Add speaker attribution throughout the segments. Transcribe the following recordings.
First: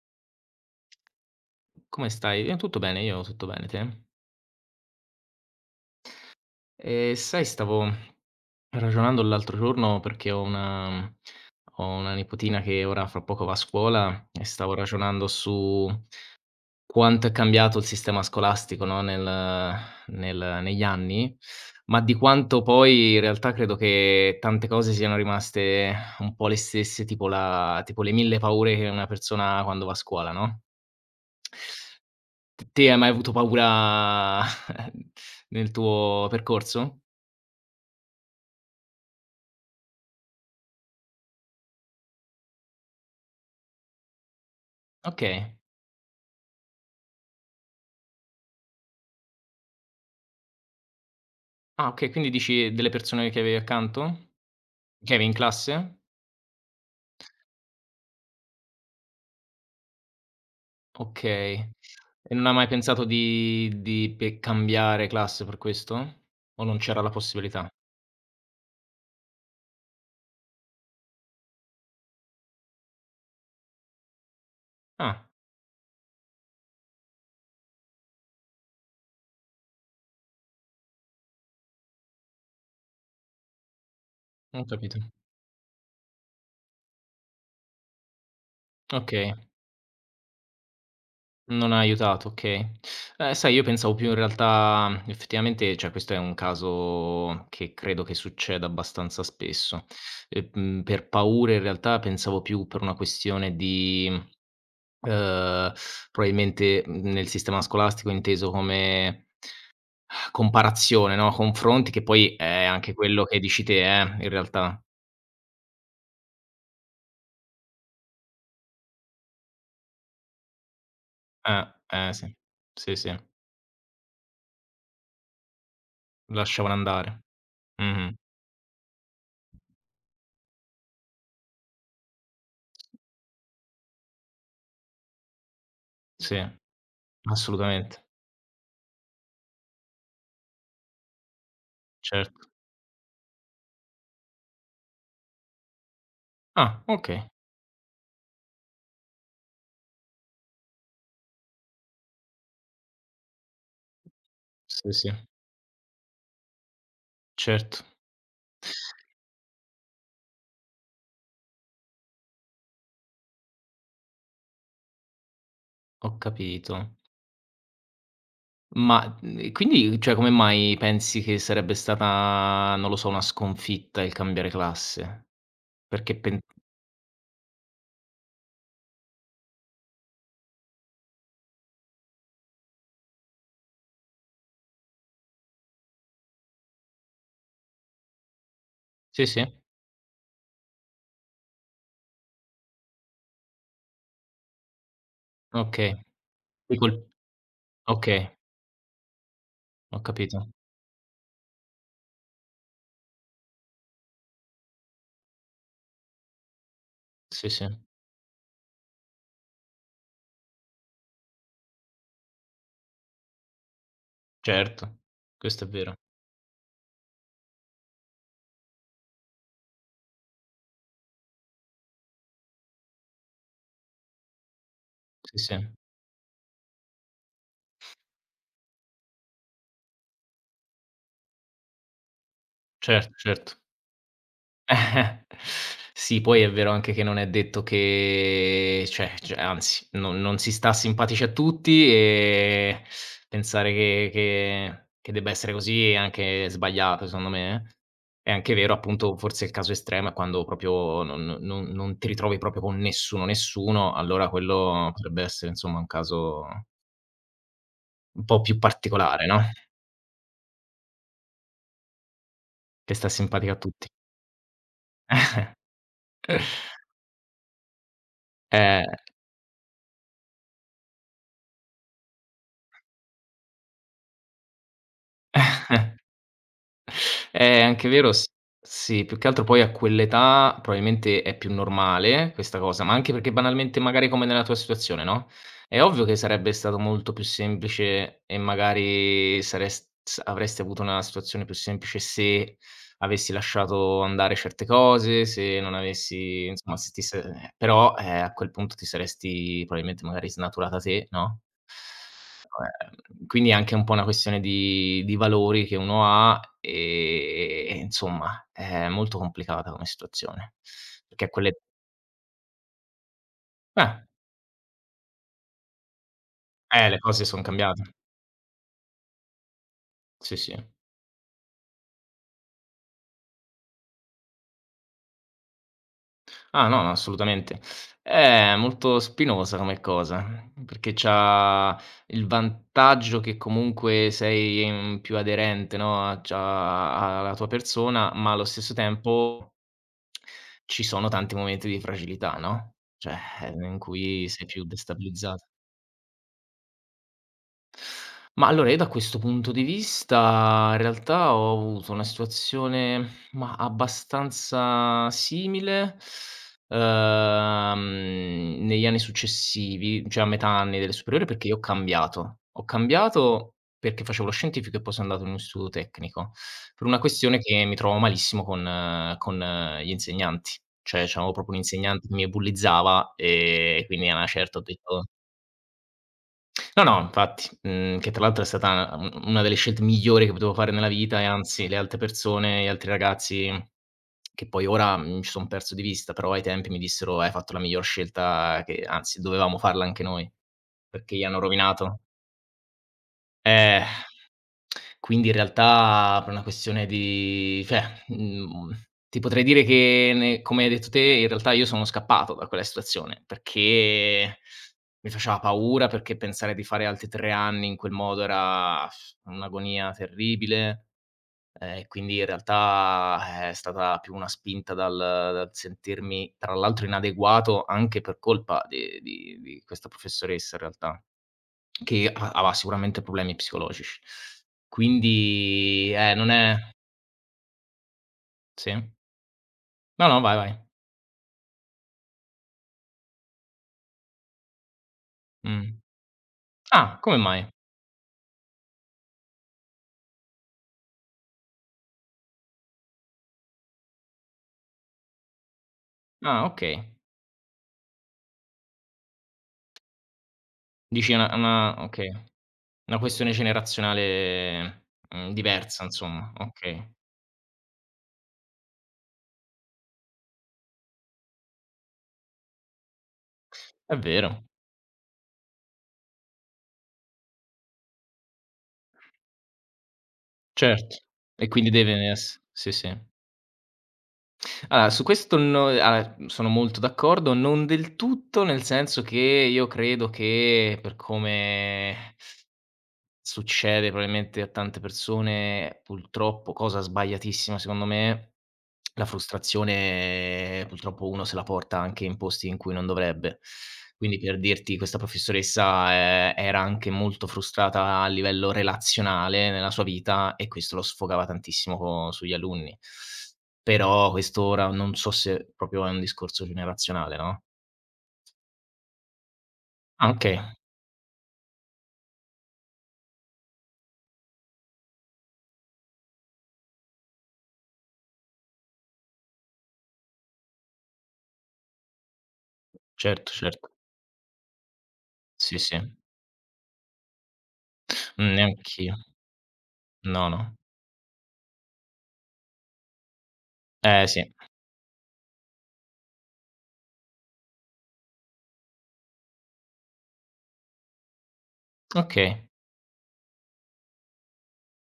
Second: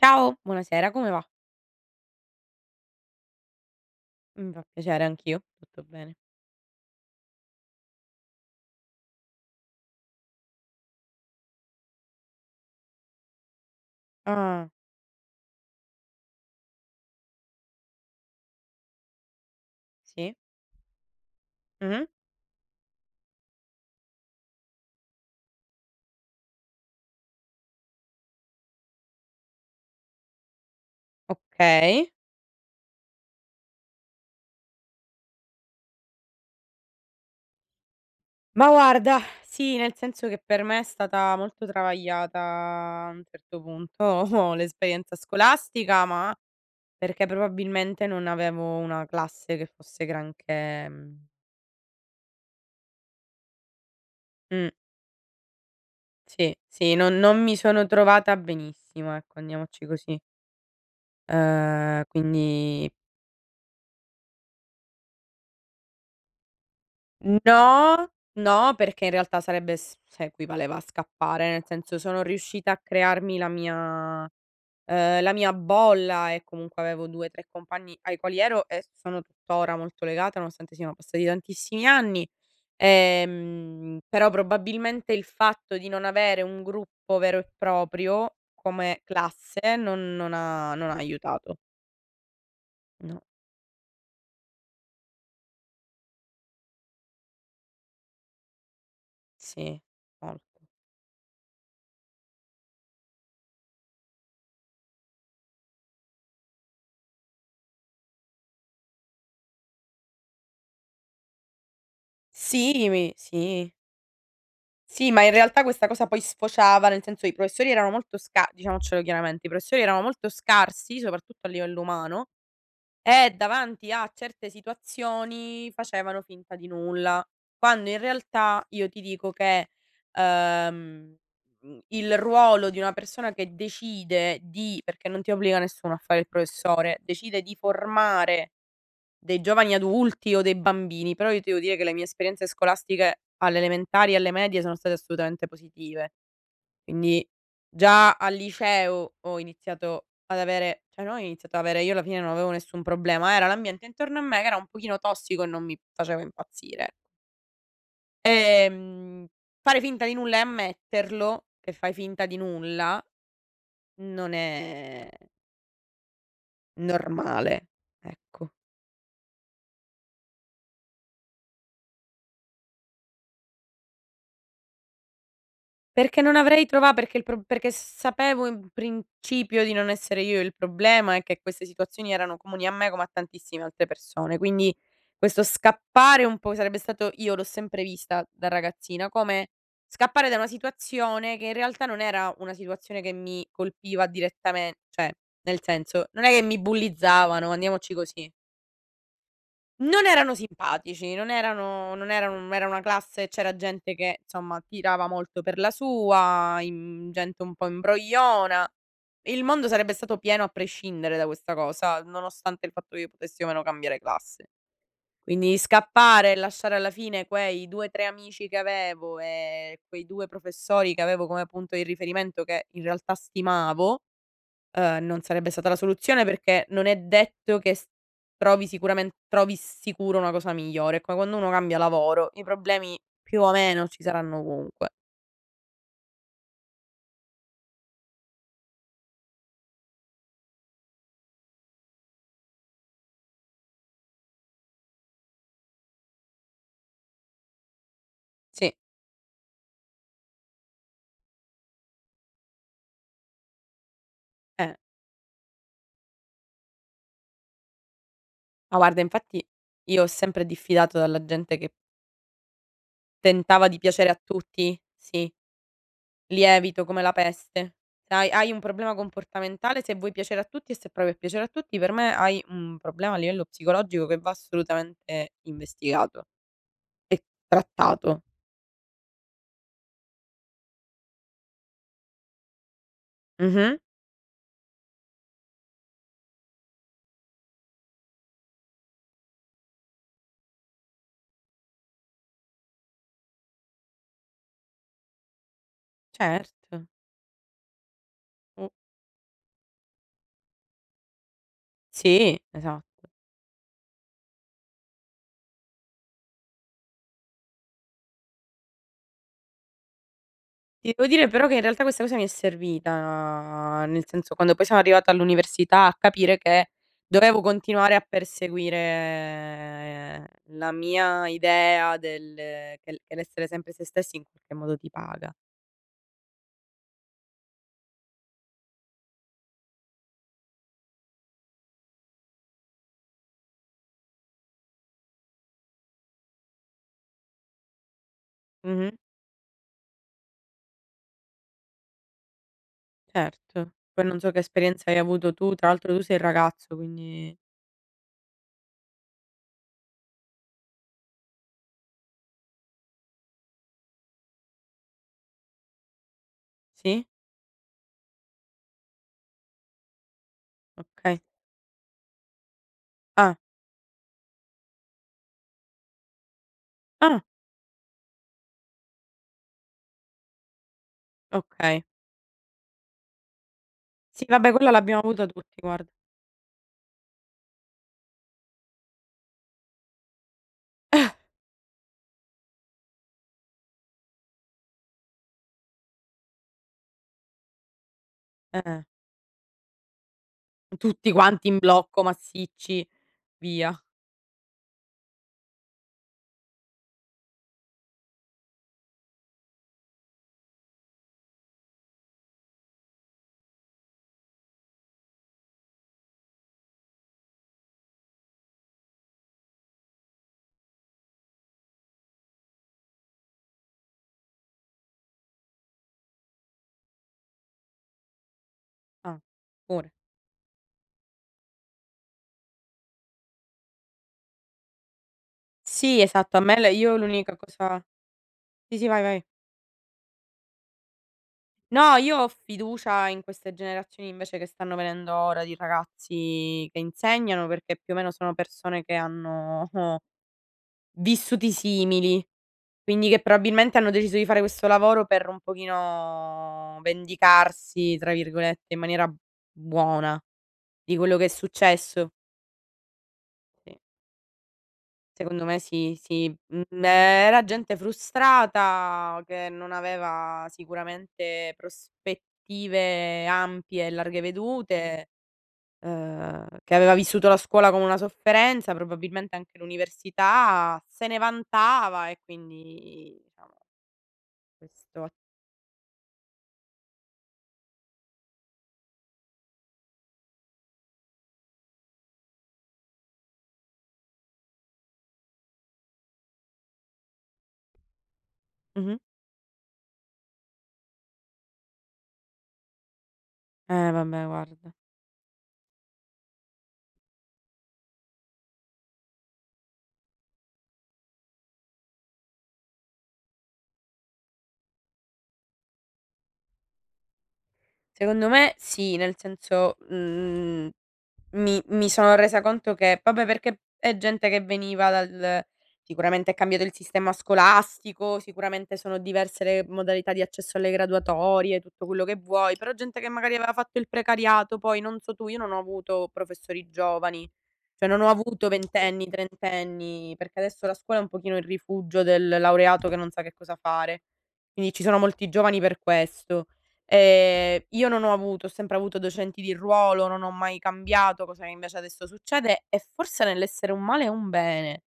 Speaker 1: Ciao, buonasera, come va?
Speaker 2: Come stai? Io tutto bene, te?
Speaker 1: Mi fa piacere, anch'io. Tutto bene.
Speaker 2: Sai stavo ragionando l'altro giorno perché ho una nipotina che ora fra poco va a scuola e
Speaker 1: Ah,
Speaker 2: stavo ragionando su quanto è cambiato il sistema scolastico, no, nel
Speaker 1: sì?
Speaker 2: nel negli anni, ma
Speaker 1: Mh-mh.
Speaker 2: di quanto poi in realtà credo che tante cose siano rimaste un po' le stesse, tipo le 1000 paure che una persona ha quando va a scuola, no?
Speaker 1: Okay.
Speaker 2: T te hai mai avuto paura nel tuo percorso?
Speaker 1: Ma guarda, sì, nel senso che per me è stata molto travagliata a un certo punto l'esperienza
Speaker 2: Okay.
Speaker 1: scolastica, ma perché probabilmente non avevo una classe che fosse granché. Mhmm
Speaker 2: Ah, okay, quindi dici delle persone che avevi accanto?
Speaker 1: mh,
Speaker 2: Che avevi in classe?
Speaker 1: sì, sì, non mi sono trovata benissimo, ecco, andiamoci così.
Speaker 2: Okay. E non hai mai
Speaker 1: Quindi
Speaker 2: pensato di pe cambiare classe per questo? O non c'era la possibilità?
Speaker 1: no, no, perché in realtà sarebbe s cioè equivaleva a scappare, nel senso sono riuscita a crearmi
Speaker 2: Ah,
Speaker 1: la mia bolla e comunque avevo 2, 3 compagni ai quali ero e sono tuttora molto legata, nonostante siano passati tantissimi anni. Però
Speaker 2: ho capito.
Speaker 1: probabilmente il fatto di non avere un gruppo vero e proprio come
Speaker 2: Okay,
Speaker 1: classe non ha aiutato.
Speaker 2: non ha aiutato, okay.
Speaker 1: No,
Speaker 2: Sai, io pensavo più in realtà effettivamente cioè questo è un caso che credo che succeda abbastanza
Speaker 1: sì,
Speaker 2: spesso. E,
Speaker 1: molto.
Speaker 2: per paure in realtà pensavo più per una questione di. Uhm, Probabilmente, nel sistema scolastico inteso come comparazione, no, confronti, che poi è
Speaker 1: Sì,
Speaker 2: anche
Speaker 1: mi
Speaker 2: quello che dici
Speaker 1: sì.
Speaker 2: te, in realtà.
Speaker 1: Sì, ma in realtà questa cosa poi sfociava, nel senso i professori erano molto sca diciamocelo chiaramente, i professori erano molto scarsi, soprattutto a livello umano,
Speaker 2: Sì. Sì, sì,
Speaker 1: e davanti a certe situazioni facevano finta di
Speaker 2: lasciavano andare.
Speaker 1: nulla. Quando in
Speaker 2: Mh-mh.
Speaker 1: realtà io ti dico che, ehm, il ruolo di una persona che decide di perché non ti obbliga nessuno a fare il
Speaker 2: Sì,
Speaker 1: professore, decide di
Speaker 2: assolutamente,
Speaker 1: formare dei giovani adulti o dei bambini, però io ti devo dire che le mie esperienze
Speaker 2: certo.
Speaker 1: scolastiche alle elementari e alle medie sono state assolutamente positive.
Speaker 2: Ah, okay.
Speaker 1: Quindi già al liceo ho iniziato ad avere, cioè non ho iniziato ad avere, io alla fine non avevo nessun problema, era l'ambiente intorno a me che era un
Speaker 2: Sì,
Speaker 1: pochino
Speaker 2: sì,
Speaker 1: tossico e non mi faceva impazzire.
Speaker 2: certo,
Speaker 1: Ehm, Fare finta di nulla e ammetterlo, che fai finta di nulla, non è
Speaker 2: ho capito.
Speaker 1: normale, ecco.
Speaker 2: Ma, e quindi, cioè, come mai pensi che sarebbe stata, non lo so, una sconfitta il cambiare classe? Perché
Speaker 1: Perché non
Speaker 2: pen
Speaker 1: avrei trova perché il pro perché sapevo in principio di non essere io il problema e che queste situazioni erano comuni a me come a tantissime altre persone. Quindi questo scappare un po' sarebbe stato, io l'ho sempre vista da ragazzina,
Speaker 2: Sì, sì,
Speaker 1: come scappare da una situazione che in realtà non era una situazione che mi colpiva direttamen cioè, nel
Speaker 2: okay.
Speaker 1: senso, non è che mi
Speaker 2: Ti col
Speaker 1: bullizzavano, andiamoci
Speaker 2: Okay,
Speaker 1: così.
Speaker 2: ho
Speaker 1: Non erano
Speaker 2: capito.
Speaker 1: simpatici, non erano non era una classe, c'era gente che, insomma, tirava molto per la sua, in gente
Speaker 2: Sì,
Speaker 1: un
Speaker 2: sì,
Speaker 1: po' imbrogliona. Il mondo sarebbe stato pieno a prescindere da questa cosa, nonostante il fatto che io potessi o meno cambiare classe.
Speaker 2: certo.
Speaker 1: Quindi
Speaker 2: Questo è vero.
Speaker 1: scappare e lasciare alla fine quei 2, 3 amici che avevo e quei 2 professori che avevo come punto di riferimento, che in realtà stimavo. Non
Speaker 2: Sì,
Speaker 1: sarebbe
Speaker 2: sì.
Speaker 1: stata la soluzione perché non è detto che s trovi sicuramen trovi sicuro una cosa migliore. È come quando uno cambia lavoro, i problemi
Speaker 2: Certo,
Speaker 1: più o
Speaker 2: certo.
Speaker 1: meno ci saranno ovunque.
Speaker 2: Sì, poi è vero anche che non è detto che cioè anzi, non non si sta simpatici a tutti e pensare che che debba essere così è anche sbagliato secondo me, eh. È anche vero
Speaker 1: Sì,
Speaker 2: appunto forse il caso estremo è quando proprio non ti ritrovi proprio con nessuno, nessuno, allora
Speaker 1: eh.
Speaker 2: quello potrebbe essere insomma un caso un po' più
Speaker 1: Ma guarda,
Speaker 2: particolare, no?
Speaker 1: infatti io ho sempre diffidato dalla gente che
Speaker 2: Che sta simpatica a
Speaker 1: tentava di
Speaker 2: tutti.
Speaker 1: piacere a tutti. Sì, lievito come la peste. Sai, hai un
Speaker 2: Eh,
Speaker 1: problema comportamentale se vuoi piacere a tutti, e se provi a piacere a tutti, per me hai un problema a livello psicologico che va assolutamente investigato e
Speaker 2: è anche vero
Speaker 1: trattato.
Speaker 2: s sì, più che altro poi a quell'età probabilmente è più normale questa cosa, ma anche perché
Speaker 1: Mh-mh.
Speaker 2: banalmente magari come nella tua situazione, no, è ovvio che sarebbe stato molto più semplice e magari sarest s avresti avuto una situazione più semplice se avessi lasciato andare certe cose, se non avessi insomma
Speaker 1: Certo.
Speaker 2: se ti se però, a quel
Speaker 1: Mh,
Speaker 2: punto ti saresti probabilmente magari snaturata te, no?
Speaker 1: sì, esatto.
Speaker 2: Quindi è anche un po' una questione di valori che uno ha, e insomma è molto complicata come situazione,
Speaker 1: Ti devo dire
Speaker 2: perché
Speaker 1: però
Speaker 2: quelle
Speaker 1: che in realtà questa cosa mi è servita,
Speaker 2: eh,
Speaker 1: nel senso quando poi sono arrivata all'università, a capire che
Speaker 2: le cose
Speaker 1: dovevo
Speaker 2: son cambiate.
Speaker 1: continuare a perseguire
Speaker 2: Sì, sì.
Speaker 1: la mia idea del che l'essere sempre se stessi in qualche modo ti paga.
Speaker 2: Ah, no, no, assolutamente. È molto spinosa come cosa, perché c'ha il vantaggio che comunque sei, più aderente, no, a c'ha alla tua persona, ma allo stesso
Speaker 1: Mh-mh,
Speaker 2: tempo. Ci sono tanti momenti di fragilità, no, cioè,
Speaker 1: certo.
Speaker 2: in
Speaker 1: Poi non
Speaker 2: cui
Speaker 1: so che
Speaker 2: sei più
Speaker 1: esperienza hai avuto
Speaker 2: destabilizzata.
Speaker 1: tu, tra l'altro tu sei ragazzo, quindi
Speaker 2: Ma allora io da questo punto di vista in realtà ho avuto una situazione, mah, abbastanza simile, uhm,
Speaker 1: sì?
Speaker 2: negli anni successivi, cioè a metà anni delle
Speaker 1: Okay.
Speaker 2: superiori perché io ho cambiato. Ho
Speaker 1: Ah,
Speaker 2: cambiato perché facevo lo scientifico e poi sono andato in un istituto tecnico, per una
Speaker 1: ah,
Speaker 2: questione che mi trovavo malissimo con gli insegnanti. Cioè c'avevo proprio un
Speaker 1: okay.
Speaker 2: insegnante che mi bullizzava, quindi a
Speaker 1: Sì,
Speaker 2: una
Speaker 1: vabbè,
Speaker 2: certa ho
Speaker 1: quella l'abbiamo
Speaker 2: detto.
Speaker 1: avuta tutti, guarda.
Speaker 2: No, no, infatti, che tra l'altro è stata u una delle scelte migliori che potevo fare nella vita e anzi le altre persone, gli altri ragazzi che poi ora, ci son perso di vista, però ai tempi mi dissero: "Hai fatto la miglior scelta che
Speaker 1: Eh.
Speaker 2: anzi dovevamo farla anche noi,
Speaker 1: Tutti
Speaker 2: perché gli hanno
Speaker 1: quanti in
Speaker 2: rovinato".
Speaker 1: blocco, massicci, via.
Speaker 2: Eh. Quindi in realtà per una questione di cioè, ti potrei dire che ne come hai detto te, in realtà io sono scappato da quella situazione, perché mi faceva paura, perché pensare di fare altri 3 anni in quel modo era un'agonia terribile, quindi in realtà è stata più una spinta dal sentirmi tra l'altro inadeguato anche per colpa di
Speaker 1: Ah,
Speaker 2: di di questa
Speaker 1: pure.
Speaker 2: professoressa in realtà. Che ha aveva sicuramente problemi psicologici. Quindi,
Speaker 1: Sì,
Speaker 2: non
Speaker 1: esatto, a
Speaker 2: è
Speaker 1: me l'unica cosa
Speaker 2: sì?
Speaker 1: sì, sì, vai, vai.
Speaker 2: No, no, vai, vai.
Speaker 1: No, io ho fiducia in queste generazioni invece che stanno venendo ora di
Speaker 2: Mh.
Speaker 1: ragazzi che
Speaker 2: Ah, come
Speaker 1: insegnano,
Speaker 2: mai?
Speaker 1: perché più o meno sono persone che hanno vissuti simili, quindi che probabilmente hanno deciso di fare questo lavoro per un
Speaker 2: Ah,
Speaker 1: pochino
Speaker 2: okay.
Speaker 1: "vendicarsi", tra virgolette, in maniera buona di
Speaker 2: Dici
Speaker 1: quello che è
Speaker 2: è una okay,
Speaker 1: successo.
Speaker 2: una questione
Speaker 1: Sì.
Speaker 2: generazionale,
Speaker 1: Secondo me
Speaker 2: diversa
Speaker 1: sì,
Speaker 2: insomma,
Speaker 1: sì. Mhmm,
Speaker 2: okay.
Speaker 1: Era gente frustrata che non aveva sicuramente prospettive ampie e
Speaker 2: È
Speaker 1: larghe
Speaker 2: vero,
Speaker 1: vedute, che aveva vissuto la scuola come una sofferenza, probabilmente anche l'università,
Speaker 2: certo.
Speaker 1: se ne
Speaker 2: E quindi deve
Speaker 1: vantava, e
Speaker 2: ess sì, sì.
Speaker 1: quindi diciamo
Speaker 2: Allora, su
Speaker 1: questo.
Speaker 2: questo no allora, sono molto d'accordo, non del tutto, nel senso che io credo che per come. Succede probabilmente a tante persone, purtroppo, cosa sbagliatissima secondo me,
Speaker 1: Mh-mh.
Speaker 2: la frustrazione purtroppo uno se la porta anche in posti in cui non dovrebbe.
Speaker 1: Eh
Speaker 2: Quindi
Speaker 1: vabbè,
Speaker 2: per
Speaker 1: guarda.
Speaker 2: dirti questa professoressa, era anche molto frustrata a livello relazionale nella sua vita e questo lo sfogava tantissimo co sugli alunni. Però questo ora non so se proprio è un discorso generazionale, no?
Speaker 1: Secondo me sì, nel senso,
Speaker 2: Ah okay,
Speaker 1: mhmm mi sono resa conto che vabbè, perché è gente che veniva dal, sicuramente è cambiato il sistema scolastico, sicuramente sono diverse le modalità di accesso alle graduatorie, tutto quello che vuoi, però gente che
Speaker 2: certo,
Speaker 1: magari aveva
Speaker 2: certo.
Speaker 1: fatto il precariato, poi non so tu, io non
Speaker 2: Sì,
Speaker 1: ho
Speaker 2: sì.
Speaker 1: avuto professori giovani, cioè non ho avuto
Speaker 2: Neanch'io.
Speaker 1: ventenni, trentenni,
Speaker 2: No,
Speaker 1: perché
Speaker 2: no.
Speaker 1: adesso la scuola è un pochino il rifugio del laureato che non sa che cosa fare.
Speaker 2: Eh sì.
Speaker 1: Quindi ci sono molti giovani per questo. Io non ho avuto Ho sempre avuto docenti di ruolo, non ho mai cambiato, cosa che invece adesso
Speaker 2: Okay,
Speaker 1: succede, e forse nell'essere un male è un bene,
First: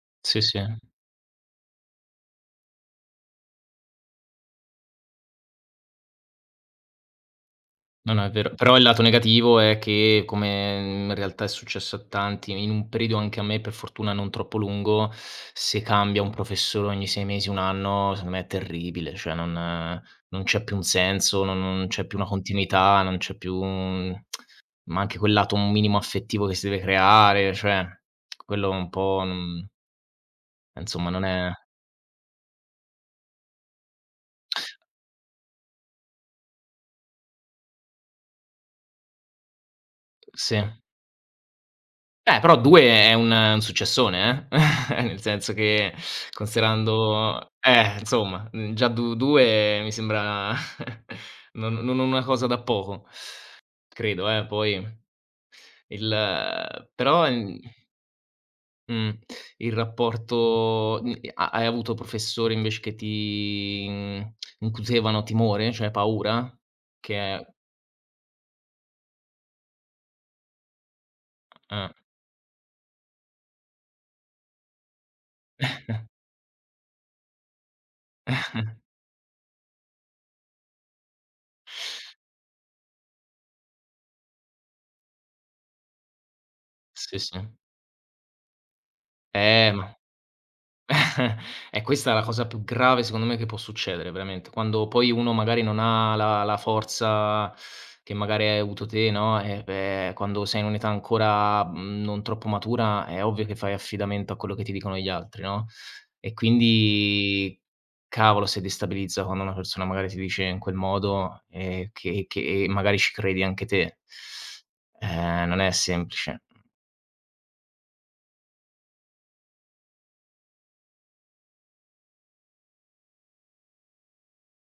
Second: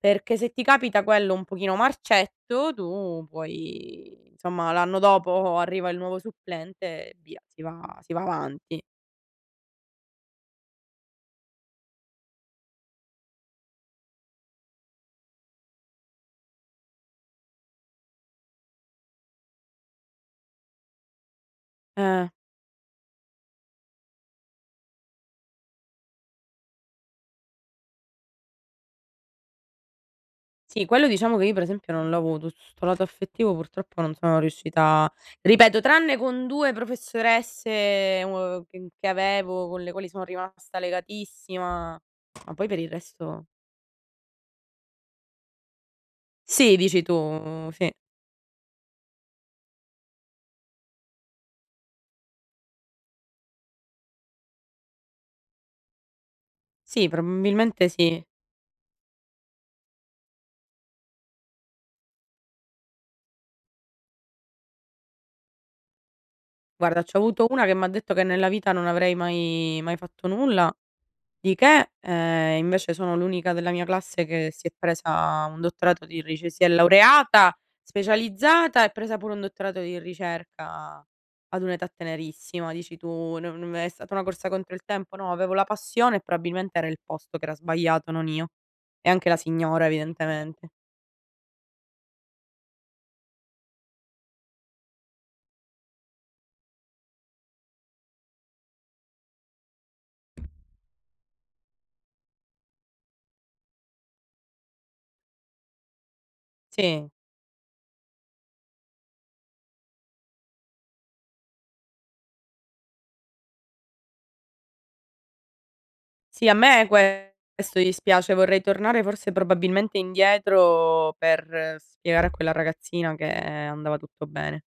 Speaker 1: perché
Speaker 2: sì,
Speaker 1: se
Speaker 2: sì.
Speaker 1: ti capita quello un pochino marcetto, tu puoi insomma l'anno dopo arriva il nuovo supplente e via, si va
Speaker 2: No,
Speaker 1: si
Speaker 2: no,
Speaker 1: va
Speaker 2: è vero. Però il
Speaker 1: avanti.
Speaker 2: lato negativo è che, come in realtà è successo a tanti, in un periodo anche a me, per fortuna non troppo lungo, se cambia un professore ogni 6 mesi, 1 anno, secondo me è terribile, cioè non c'è più un senso, non c'è più una
Speaker 1: Eh.
Speaker 2: continuità, non c'è più un ma anche quel lato un minimo affettivo che si deve creare, cioè quello un po' non
Speaker 1: Sì, quello
Speaker 2: insomma non
Speaker 1: diciamo che
Speaker 2: è
Speaker 1: io per esempio non l'ho avuto, su 'sto lato affettivo purtroppo non sono riuscita, ripeto, tranne con 2 professoresse, che avevo, con le quali sono
Speaker 2: sì.
Speaker 1: rimasta legatissima, ma
Speaker 2: Però
Speaker 1: poi per
Speaker 2: 2
Speaker 1: il
Speaker 2: è un
Speaker 1: resto
Speaker 2: un successone, nel senso che
Speaker 1: sì, dici tu,
Speaker 2: considerando
Speaker 1: sì.
Speaker 2: insomma, già du 2 mi sembra non non una cosa da poco, credo, poi il
Speaker 1: Sì,
Speaker 2: però,
Speaker 1: probabilmente sì.
Speaker 2: mh, il rapporto ha hai avuto professori invece che ti, incutevano timore, cioè paura?
Speaker 1: Guarda, c'ho
Speaker 2: Che
Speaker 1: avuto una che m'ha detto che nella vita non avrei mai fatto nulla di
Speaker 2: eh,
Speaker 1: che, invece sono l'unica della mia classe che si è laureata, specializzata e presa pure un dottorato di ricerca ad un'età tenerissima. Dici tu: "No, non è stata una corsa contro il tempo". No, avevo la passione e probabilmente era il
Speaker 2: sì, sì.
Speaker 1: posto che era sbagliato, non io. E anche la signora
Speaker 2: Ma
Speaker 1: evidentemente.
Speaker 2: Questa è la cosa più grave secondo me che può succedere veramente, quando poi uno magari non ha la forza che magari hai avuto te, no, beh, quando sei in un'età ancora, non troppo matura è ovvio che fai affidamento a quello che ti dicono gli altri, no, e
Speaker 1: Sì,
Speaker 2: quindi cavolo se destabilizza quando una persona magari ti dice in quel modo, che magari ci credi anche te. Non è semplice.
Speaker 1: sì, a me questo dispiace, vorrei tornare forse probabilmente indietro per spiegare a quella ragazzina che andava tutto bene.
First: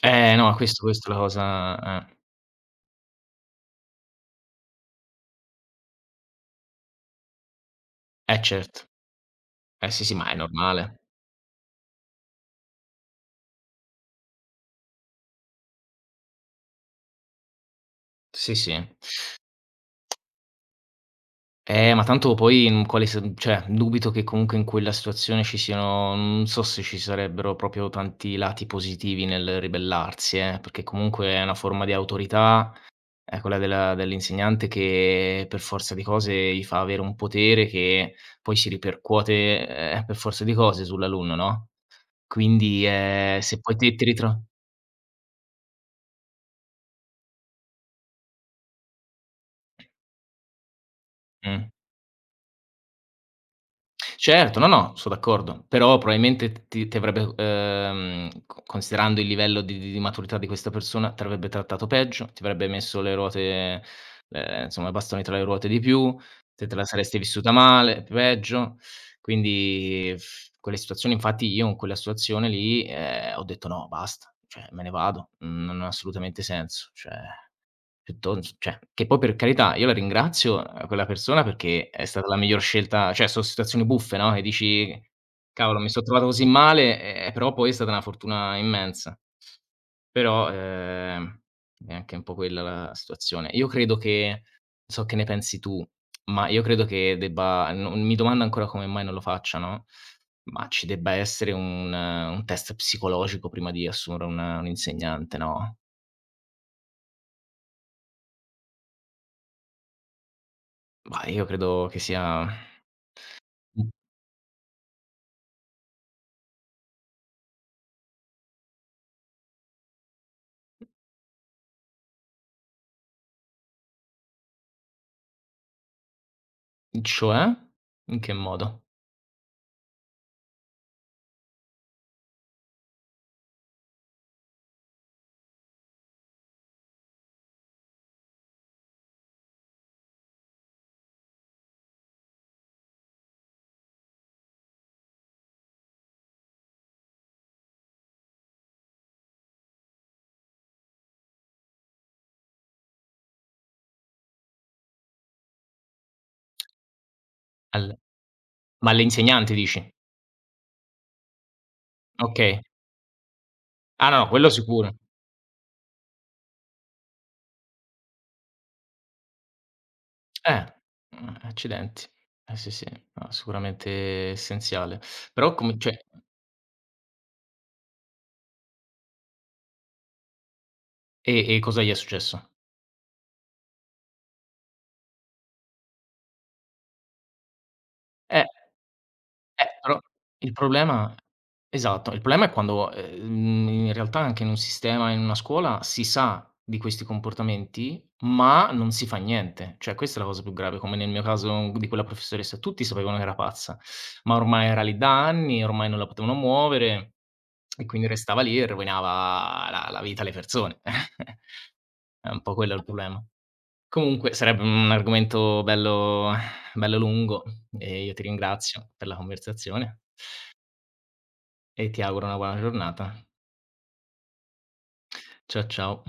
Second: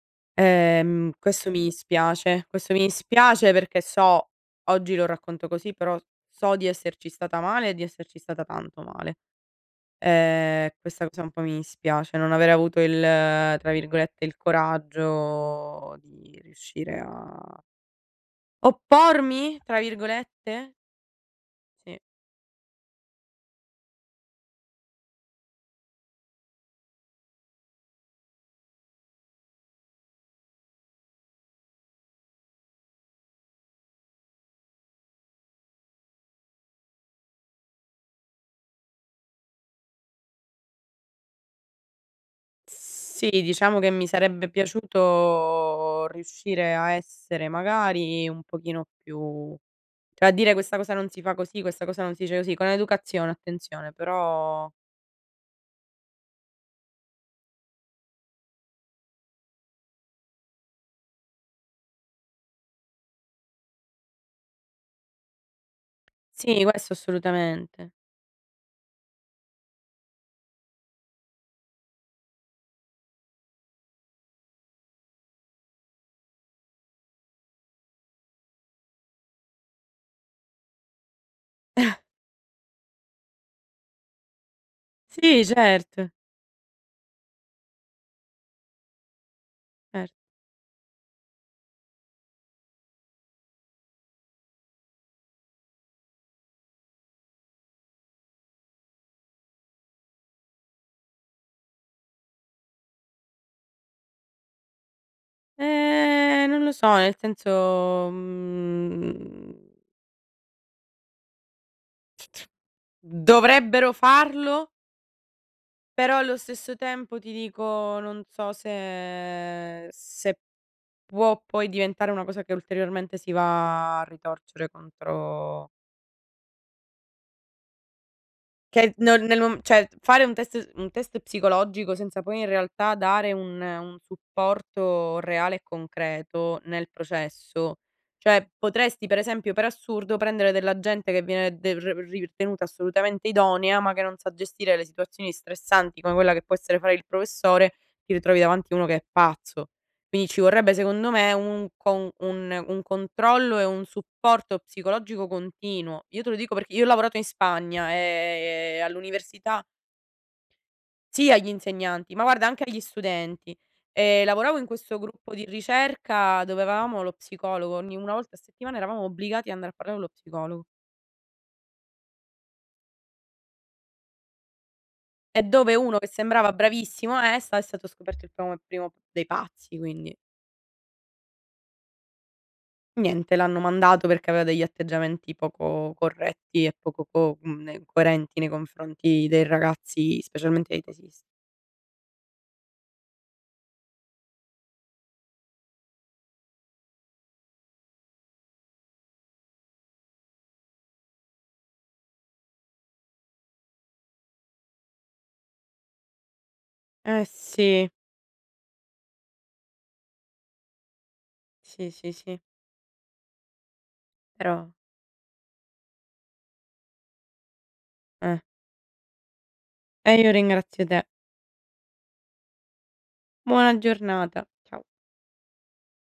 Speaker 2: Eh no, questo è la
Speaker 1: Questo mi
Speaker 2: cosa.
Speaker 1: dispiace, questo mi dispiace perché so, oggi lo racconto così, però so di esserci stata male e di esserci
Speaker 2: Eh
Speaker 1: stata
Speaker 2: certo.
Speaker 1: tanto male.
Speaker 2: Eh sì, sì, ma è normale.
Speaker 1: Questa cosa un po' mi dispiace, non aver avuto, il tra virgolette, "il coraggio" di riuscire a
Speaker 2: Sì, sì.
Speaker 1: "oppormi", tra virgolette? Sì.
Speaker 2: Ma tanto poi in quale s cioè, dubito che comunque in quella situazione ci siano non so se ci sarebbero proprio tanti lati positivi nel ribellarsi, perché comunque è una forma di autorità, è quella della dell'insegnante che per forza di cose gli fa avere un potere che poi si ripercuote, per forza di cose sull'alunno, no, quindi,
Speaker 1: Sì,
Speaker 2: se poi
Speaker 1: diciamo che
Speaker 2: te ti
Speaker 1: mi
Speaker 2: ritro
Speaker 1: sarebbe piaciuto riuscire a essere magari un pochino più, cioè a dire: "Questa cosa non si fa così,
Speaker 2: mh.
Speaker 1: questa cosa non si dice così", con educazione, attenzione,
Speaker 2: Certo, no,
Speaker 1: però
Speaker 2: no, so' d'accordo. Però probabilmente t ti ti avrebbe, co considerando il livello di maturità di questa persona, t'avrebbe trattato peggio, ti avrebbe messo le ruote insomma i bastoni tra le ruote di più,
Speaker 1: sì,
Speaker 2: te la
Speaker 1: questo
Speaker 2: saresti vissuta
Speaker 1: assolutamente.
Speaker 2: male, peggio. Quindi quelle situazioni infatti io in quella situazione lì, ho detto: "No, basta, cioè me ne vado, non ha assolutamente senso." Cioè Piuttos cioè, che poi per carità io la ringrazio, quella persona perché è stata la miglior scelta cioè so' situazioni buffe, no, che dici:
Speaker 1: Sì,
Speaker 2: "Cavolo mi so'
Speaker 1: certo,
Speaker 2: trovato così male", però poi è stata una fortuna immensa.
Speaker 1: cer
Speaker 2: Però, è anche un po' quella la situazione. Io credo che so che ne pensi tu, ma io credo che debba non mi domando ancora come mai non lo faccia, no, ma ci debba essere un test psicologico prima di assumere un insegnante, no?
Speaker 1: non lo so, nel senso,
Speaker 2: Mah, io credo che sia mh,
Speaker 1: dovrebbero farlo, però allo stesso tempo ti dico non so se se può poi diventare una cosa che ulteriormente si va a ritorcere contro.
Speaker 2: cioè? In che modo?
Speaker 1: Che non nel mom cioè fare un test psicologico senza poi in realtà dare un supporto reale e concreto nel processo. Cioè potresti per esempio, per assurdo, prendere della gente che viene de r ritenuta assolutamente idonea, ma che non sa gestire le situazioni stressanti come quella che può essere fare il professore, ti ritrovi davanti uno che è pazzo. Quindi ci vorrebbe secondo me un controllo e un supporto psicologico continuo. Io te lo dico perché io ho lavorato in Spagna,
Speaker 2: Al ma alle insegnanti
Speaker 1: all'università,
Speaker 2: dici?
Speaker 1: sì, agli insegnanti, ma guarda,
Speaker 2: Okay.
Speaker 1: anche agli studenti.
Speaker 2: Ah no, no, quello
Speaker 1: Lavoravo in
Speaker 2: sicuro.
Speaker 1: questo gruppo di ricerca dove avevamo lo psicologo, ogni una volta a settimana eravamo obbligati ad andare a parlare con lo
Speaker 2: Eh,
Speaker 1: psicologo,
Speaker 2: accidenti. Eh sì, sì, no, sicuramente essenziale.
Speaker 1: e
Speaker 2: Però
Speaker 1: dove
Speaker 2: come cioè
Speaker 1: uno che sembrava bravissimo a ESTA è stato scoperto il primo dei pazzi, quindi
Speaker 2: e cosa gli è successo?
Speaker 1: niente, l'hanno mandato perché aveva degli atteggiamenti poco corretti e poco co mhmm, ne coerenti
Speaker 2: Eh,
Speaker 1: nei confronti dei
Speaker 2: però
Speaker 1: ragazzi,
Speaker 2: il
Speaker 1: specialmente dei
Speaker 2: problema.
Speaker 1: tesist
Speaker 2: Esatto, il problema è quando, in realtà anche in un sistema, in una scuola, si sa di questi comportamenti, ma non si fa niente. Cioè questa è la cosa più grave, come nel mio caso di quella professoressa, tutti sapevano che era pazza, ma ormai era lì da anni, ormai non la potevano muovere
Speaker 1: eh
Speaker 2: e
Speaker 1: sì,
Speaker 2: quindi restava lì e rovinava la vita alle persone.
Speaker 1: sì, sì,
Speaker 2: È
Speaker 1: sì,
Speaker 2: un po' quello il problema. Comunque sarebbe
Speaker 1: però
Speaker 2: un argomento bello bello lungo e io ti
Speaker 1: eh.
Speaker 2: ringrazio per la conversazione
Speaker 1: E io ringrazio te.
Speaker 2: e ti auguro una buona giornata.
Speaker 1: Buona giornata. Ciao.
Speaker 2: Ciao, ciao.